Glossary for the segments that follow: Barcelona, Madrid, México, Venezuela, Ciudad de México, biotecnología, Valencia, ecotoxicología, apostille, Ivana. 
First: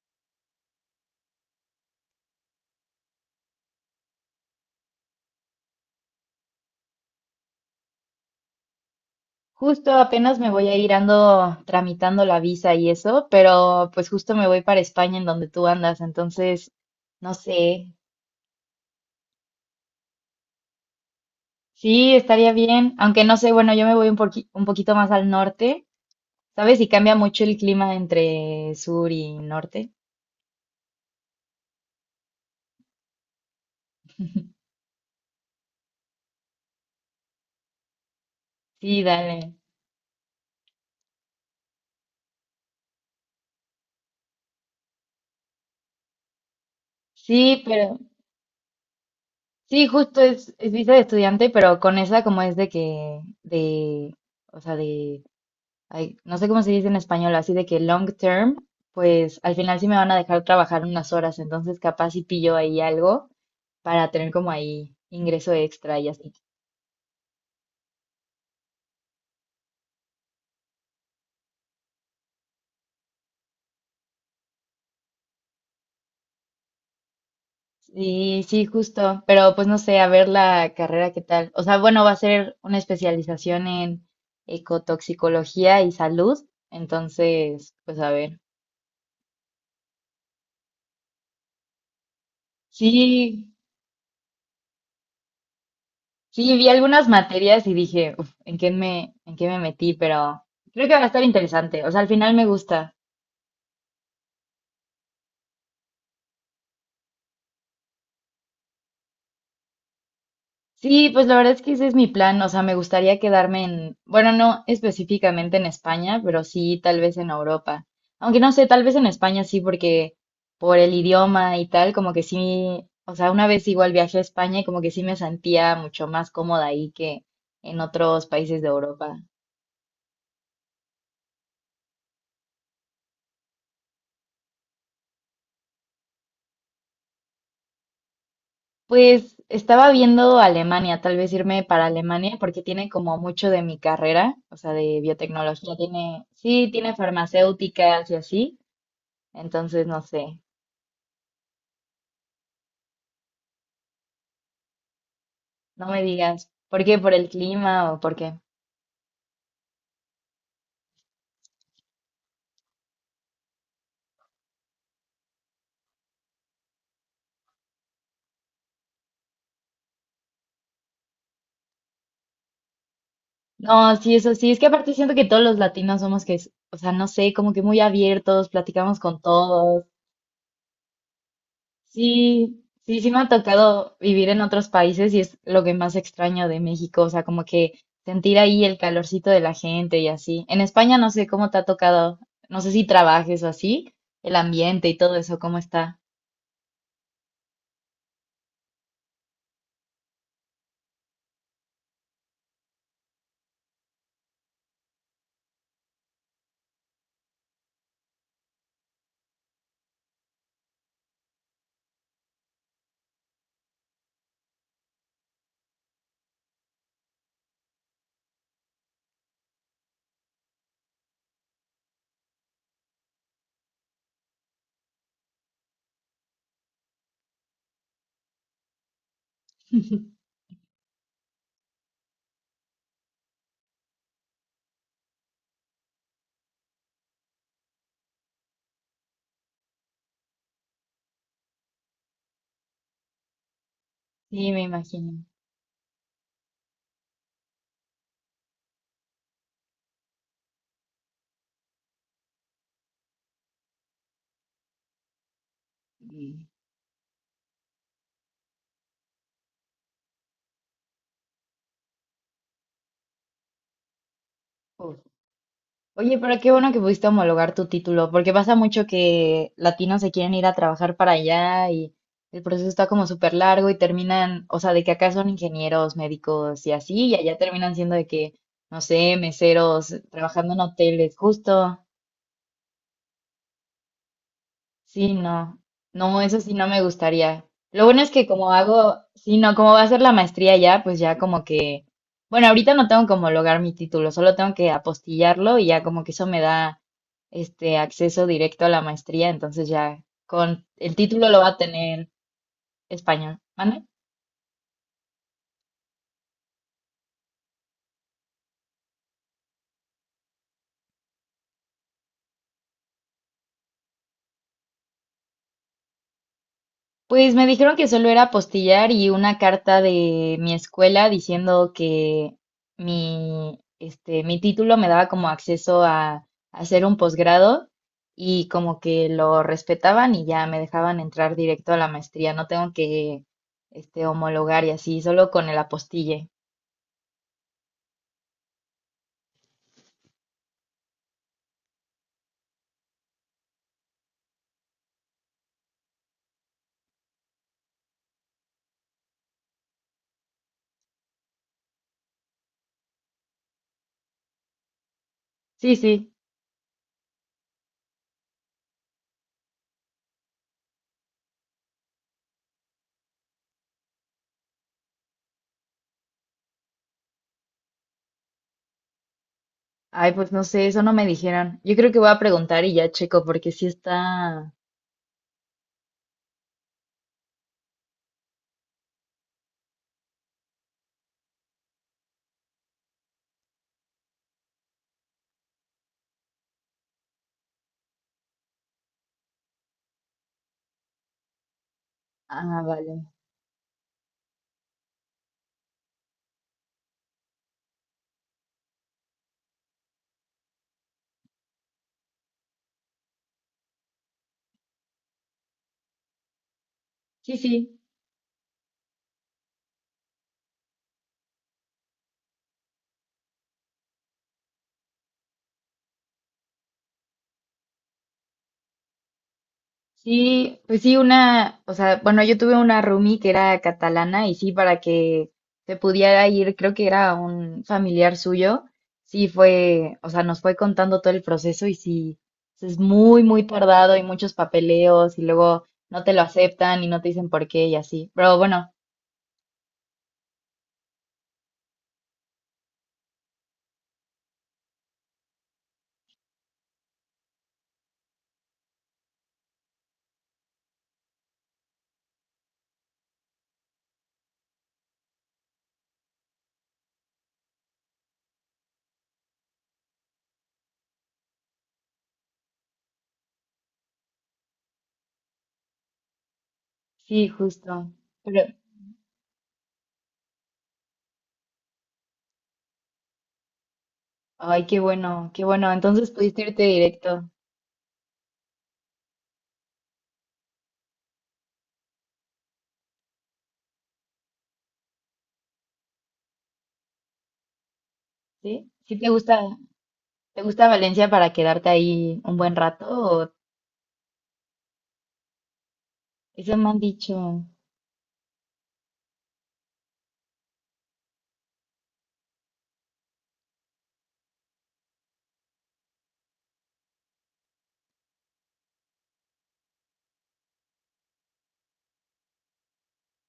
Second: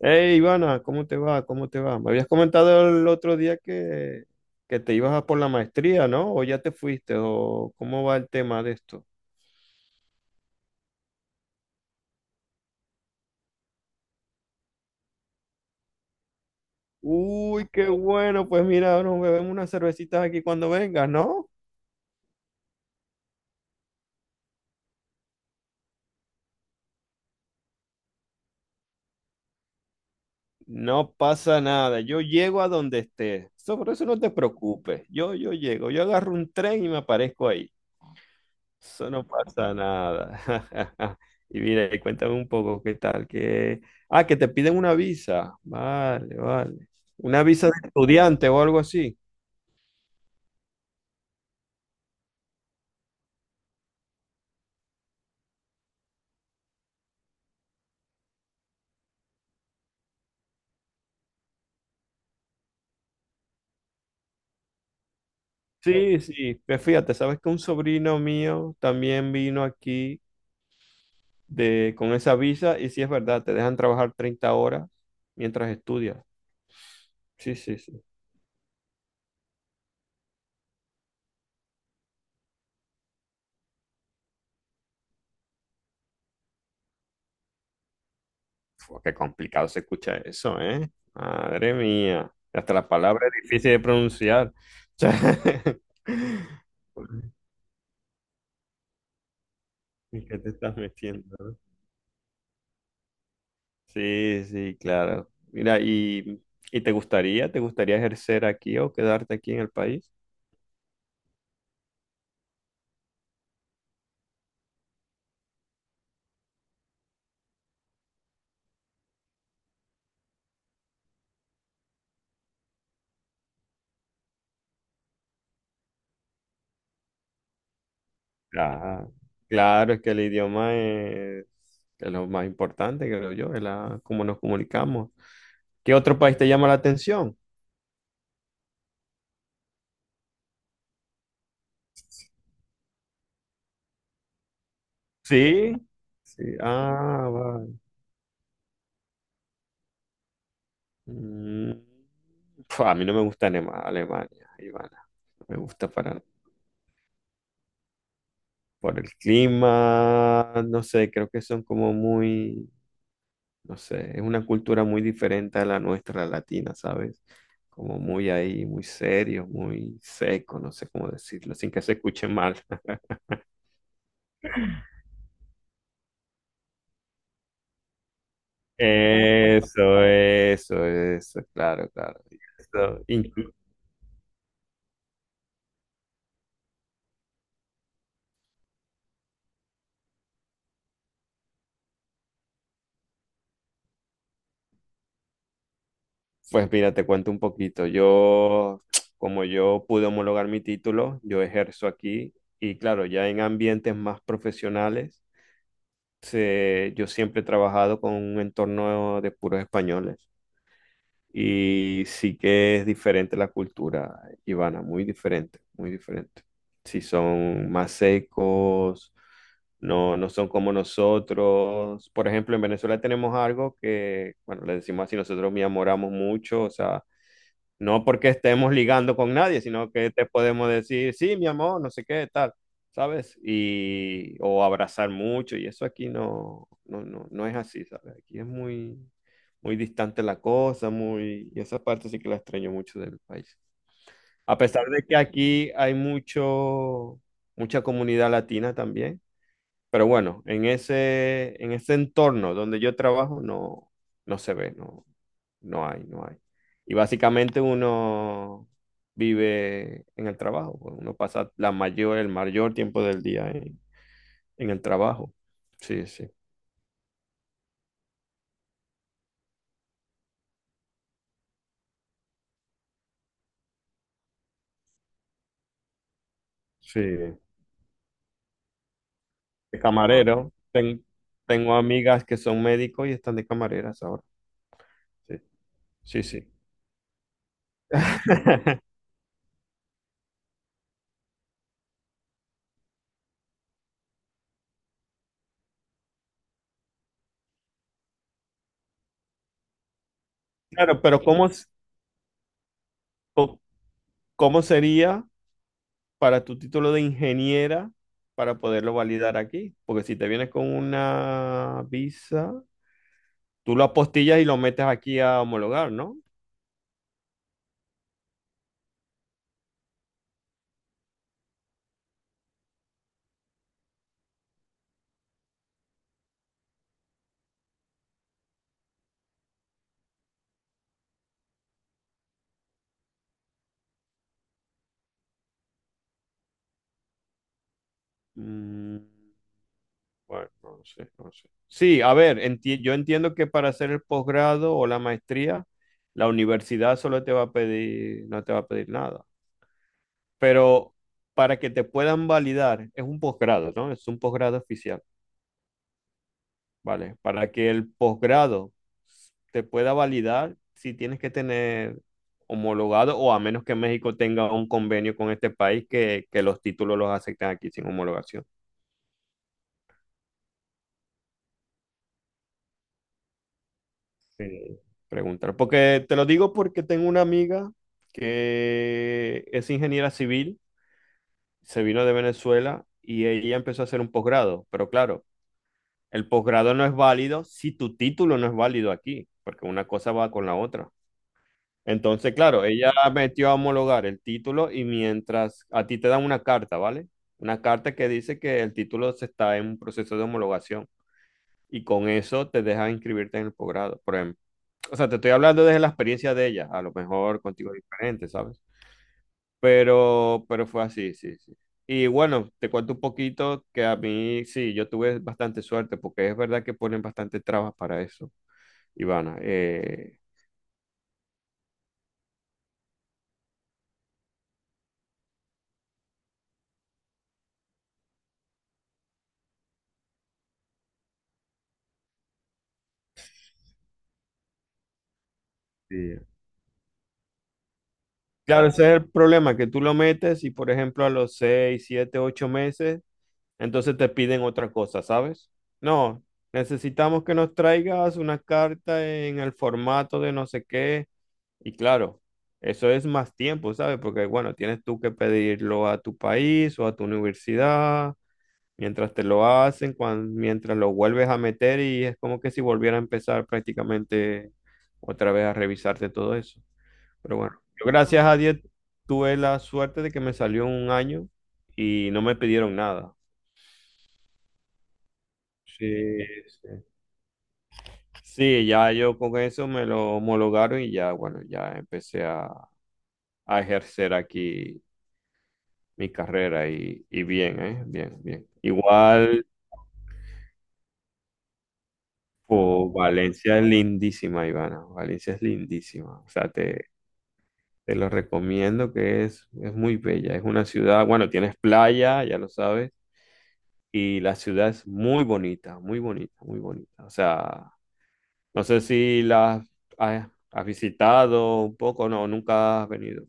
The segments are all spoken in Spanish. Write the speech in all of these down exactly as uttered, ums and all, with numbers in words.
Hey, Ivana, ¿cómo te va? ¿Cómo te va? Me habías comentado el otro día que, que te ibas a por la maestría, ¿no? ¿O ya te fuiste? ¿O cómo va el tema de esto? Justo apenas me voy a ir, ando tramitando la visa y eso, pero pues justo me voy para España en donde tú andas, entonces no Uy, qué sé. bueno. Pues mira, nos bebemos unas cervecitas aquí cuando vengas, ¿no? Sí, estaría bien, aunque no sé, bueno, yo me voy un poqui- un poquito más al norte, ¿sabes? Y cambia mucho el clima entre sur y norte. No pasa nada. Yo llego a donde estés. Sobre eso no te preocupes. Yo, yo llego. Yo agarro un tren y me aparezco ahí. Sí, Eso no dale. pasa nada. Y mira, y cuéntame un poco qué tal, que... Ah, que te piden una visa. Vale, vale. Una Sí, visa de pero estudiante o algo así. sí, justo es, es visa de estudiante, pero con esa como es de que, de, o sea, de ay, no sé cómo se dice en español, así de que long term, pues al final sí me van a dejar trabajar unas horas, entonces capaz si pillo ahí algo para tener como ahí ingreso extra y Sí, así. sí. Pues fíjate, sabes que un sobrino mío también vino aquí de... con esa visa y sí es verdad, te dejan trabajar treinta horas mientras estudias. Sí, sí, sí. Sí, sí, justo, pero pues no sé, a ver la carrera qué tal. O sea, bueno, va a ser una especialización en ecotoxicología y salud, entonces, pues a ver. Fua, qué complicado se escucha eso, ¿eh? Madre mía. Hasta la Sí, palabra es difícil de pronunciar. sí, vi O algunas sea, materias y dije, "Uf, ¿en qué me, en qué me metí?" ¿En qué Pero te estás creo que va a estar metiendo? ¿No? interesante. O sea, al final me gusta. Sí, sí, claro. Mira, ¿y, y te gustaría, te gustaría ejercer aquí o quedarte aquí en el país? Sí, pues la verdad es que ese es mi plan, o sea, me gustaría quedarme en, bueno, no específicamente en España, pero sí tal vez en Europa. Aunque no sé, tal vez en España sí, porque por el idioma y tal, como que sí, o sea, una vez igual viajé a España y como que sí me sentía mucho más cómoda ahí que en otros países de Ah, Europa. claro, es que el idioma es, es lo más importante, creo yo, es la, cómo nos comunicamos. ¿Qué otro país te llama la atención? Pues estaba viendo Alemania, tal vez irme para Alemania porque tiene como mucho de mi carrera, o sea, de Sí. biotecnología, tiene, Sí, sí, tiene ah, vale. farmacéuticas y así, entonces no sé. Mm, pf, a mí no me gusta Alema- Alemania, Ivana, no me No gusta me para. digas, ¿por qué? ¿Por el clima o por qué? Por el clima, no sé, creo que son como muy... no sé, es una cultura muy diferente a la nuestra latina, ¿sabes? Como muy ahí, muy serio, muy seco, no sé cómo decirlo, sin que se escuche mal. No, sí, eso sí, es que aparte siento que todos los latinos somos que, es- o sea, no sé, como que muy abiertos, platicamos con todos. Eso, eso, eso, claro, claro. Sí, sí, Eso, sí me ha inclu- tocado vivir en otros países y es lo que más extraño de México, o sea, como que sentir ahí el calorcito de la gente y así. En España no sé cómo te ha tocado, no sé si trabajes o así, el ambiente y todo eso, ¿cómo está? pues mira, te cuento un poquito. Yo, como yo pude homologar mi título, yo ejerzo aquí y claro, ya en ambientes más profesionales, se- yo siempre he trabajado con un entorno de puros españoles. Y sí que es diferente la cultura, Ivana, muy diferente, muy diferente. Si son más secos, no, no son como nosotros. Por ejemplo, en Venezuela tenemos algo que, bueno, le decimos así, nosotros me enamoramos mucho, o sea, no porque estemos ligando con nadie, sino que te podemos decir, sí, mi amor, no sé qué, tal, ¿sabes? Y, o abrazar mucho, y eso aquí no, no, no, no es así, ¿sabes? Aquí es muy, muy distante la cosa, muy, y esa parte sí que la extraño mucho del país. Sí, A me pesar de que imagino. aquí hay mucho, mucha comunidad latina también, pero bueno, en ese, en ese entorno donde yo trabajo no, no se ve, no, no hay, no hay. Mm. Y básicamente uno vive en el trabajo, pues, uno pasa la mayor, el mayor tiempo del día en, en el trabajo. Sí, Oye, sí, pero qué bueno que pudiste homologar tu título, porque pasa mucho que latinos se quieren ir a trabajar para allá y el proceso está como súper largo y terminan, o sea, de que acá son ingenieros, médicos y sí. así, y allá De terminan siendo de que, no sé, meseros, camarero, trabajando en ten- hoteles, tengo justo. amigas que son médicos y están de camareras ahora. Sí, Sí, no, no, sí, eso sí. sí no me gustaría. Lo bueno es que como hago, sí, no, como va a ser la maestría ya, pues ya como que, bueno, ahorita no tengo como lograr mi título, solo tengo que apostillarlo y ya como que eso me da este acceso directo a la maestría, entonces ya con el Claro, pero título lo ¿cómo, va a s- tener español. co- ¿Mande? cómo sería para tu título de ingeniera para poderlo validar aquí? Porque si te vienes con una visa, tú lo apostillas y lo metes aquí a homologar, ¿no? Pues me dijeron que solo era apostillar y una carta de mi escuela diciendo que mi, este, mi título me daba como acceso a hacer un posgrado y como que lo respetaban y ya me dejaban entrar directo a la maestría. No tengo que, este, homologar y así, solo con el apostille. Mm, bueno, no sé, no sé. Sí, a ver, enti- yo entiendo que para hacer el posgrado o la maestría, la universidad solo te va a pedir, no te va a pedir nada. Pero para que te puedan validar, es un posgrado, ¿no? Es un posgrado oficial, Sí, sí. ¿vale? Para que el posgrado te pueda validar si tienes que tener homologado, o a menos que México tenga un convenio con este país que, que los títulos los acepten aquí sin homologación. Ay, pues no sé, eso no me dijeron. Yo creo que voy a preguntar y ya checo porque sí está... Eh, preguntar, porque te lo digo porque tengo una amiga que es ingeniera civil, se vino de Venezuela y ella empezó a hacer un posgrado, pero claro, el posgrado no es válido si tu título no es válido aquí, porque una cosa va con la otra. Entonces, Ah, claro, ella vale. metió a homologar el título y mientras a ti te dan una carta, ¿vale? Una carta que dice que el título se está en un proceso de homologación y con eso te deja inscribirte en el posgrado, por ejemplo. O sea, te estoy hablando desde la experiencia de ella, a lo Sí, mejor contigo sí. es diferente, ¿sabes? Pero, pero fue así, sí, sí. Y bueno, te cuento un poquito que a mí sí, yo tuve bastante suerte porque es verdad que ponen bastante trabas para eso, Ivana. Eh, Sí, pues sí, una, o sea, bueno, yo tuve una roomie que era catalana y sí, para que se pudiera ir, creo que era un familiar suyo, sí fue, o sea, nos fue contando todo el proceso y sí, es muy, muy tardado y muchos papeleos y luego no te sí. lo aceptan y no te dicen por qué y así. Pero Claro, bueno, ese es el problema, que tú lo metes y, por ejemplo, a los seis, siete, ocho meses, entonces te piden otra cosa, ¿sabes? No, necesitamos que nos traigas una carta en el formato de no sé qué. Y claro, eso es más tiempo, ¿sabes? Porque, bueno, tienes tú que pedirlo a tu país o a tu universidad, mientras te lo hacen, cuan- mientras lo vuelves a meter y es como que si volviera a empezar prácticamente otra vez a revisarte todo eso. sí, Pero bueno, yo justo. gracias a Pero, Dios tuve la suerte de que me salió en un año y no me pidieron nada. ay, qué bueno, qué bueno. Sí, Entonces pudiste irte sí. directo, Sí, ya yo con eso me lo homologaron y ya, bueno, ya empecé a, a ejercer aquí mi carrera y, y bien, ¿eh? Bien, bien. ¿sí? ¿Sí te gusta, Igual, te gusta Valencia para quedarte ahí un buen rato po, o Valencia es lindísima, Ivana. Valencia es lindísima. O sea, eso me han te, dicho? te lo recomiendo que es, es muy bella. Es una ciudad, bueno, tienes playa, ya lo sabes. Y la ciudad es muy bonita, muy bonita, muy bonita. O sea, no sé si la has, has visitado un poco, no, nunca has venido.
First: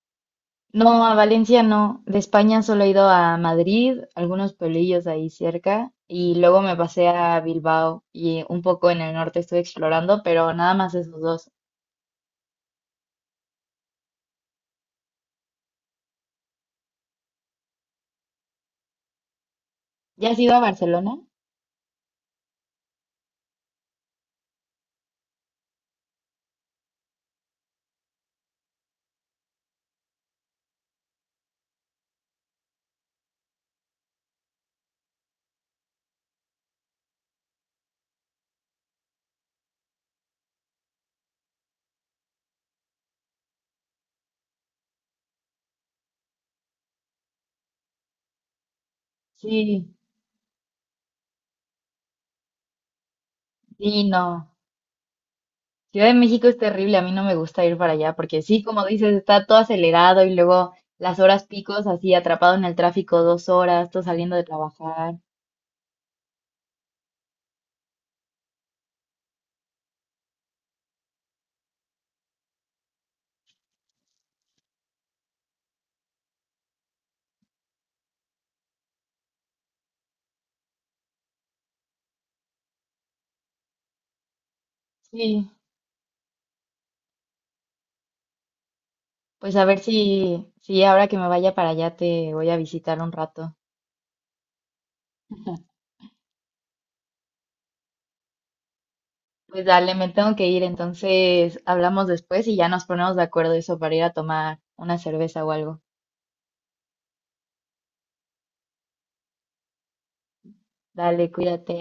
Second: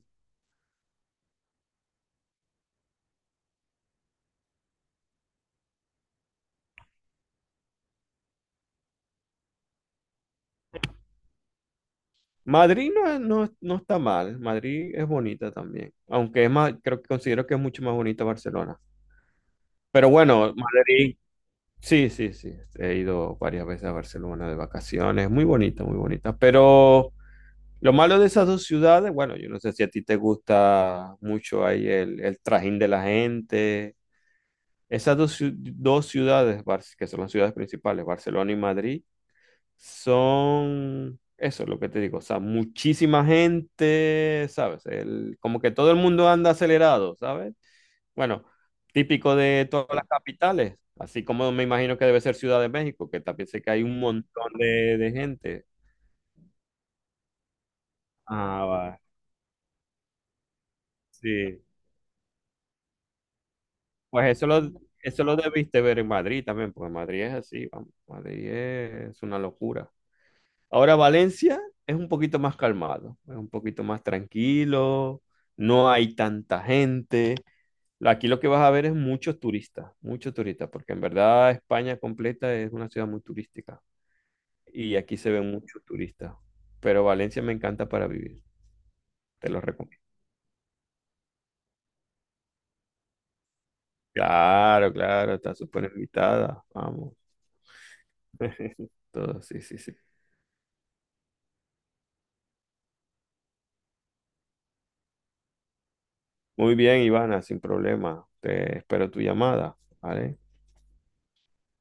No, a Valencia no. De España solo he ido a Madrid, algunos pueblillos ahí cerca, y luego me pasé a Bilbao y un poco en el norte estuve explorando, pero nada más esos dos. Madrid no, es- no, no está mal, Madrid es bonita también, aunque es más, creo que considero que es mucho más bonita Barcelona. Pero ¿Ya has ido bueno, a Barcelona? Madrid, sí, sí, sí, he ido varias veces a Barcelona de vacaciones, muy bonita, muy bonita. Pero lo malo de esas dos ciudades, bueno, yo no sé si a ti te gusta mucho ahí el, el trajín de la gente. Esas dos, ciu- dos ciudades, Bar- que son las ciudades principales, Barcelona y Madrid, son, eso es lo que te digo, o sea, muchísima gente, ¿sabes? El- como que todo el mundo anda acelerado, ¿sabes? Bueno, típico de todas Sí, las capitales, así como me imagino que debe ser Ciudad de México, que también sé que hay un sí, no. montón de, de gente. Ciudad de México es terrible, a mí no me gusta ir para allá porque sí, Ah, como va, dices, está todo acelerado y luego las horas sí. picos así atrapado en el tráfico dos horas, tú saliendo Pues de eso lo, trabajar. eso lo debiste ver en Madrid también, porque Madrid es así, vamos, Madrid es una locura. Ahora Valencia es un poquito más calmado, es un poquito más tranquilo, no hay tanta gente. Aquí lo que vas a ver es muchos turistas, muchos turistas, porque en verdad España completa es una ciudad muy turística y aquí se Sí, ven muchos turistas. Pero Valencia me encanta para vivir, te pues lo a ver recomiendo. si, si ahora que me vaya para allá te voy a visitar un rato. Claro, claro, está súper invitada, vamos. Todo, sí, Pues sí, dale, sí. me tengo que ir, entonces hablamos después y ya nos ponemos de acuerdo eso para ir a tomar una cerveza o algo. Muy bien, Ivana, sin problema. Te espero tu llamada, ¿vale? Dale, cuídate.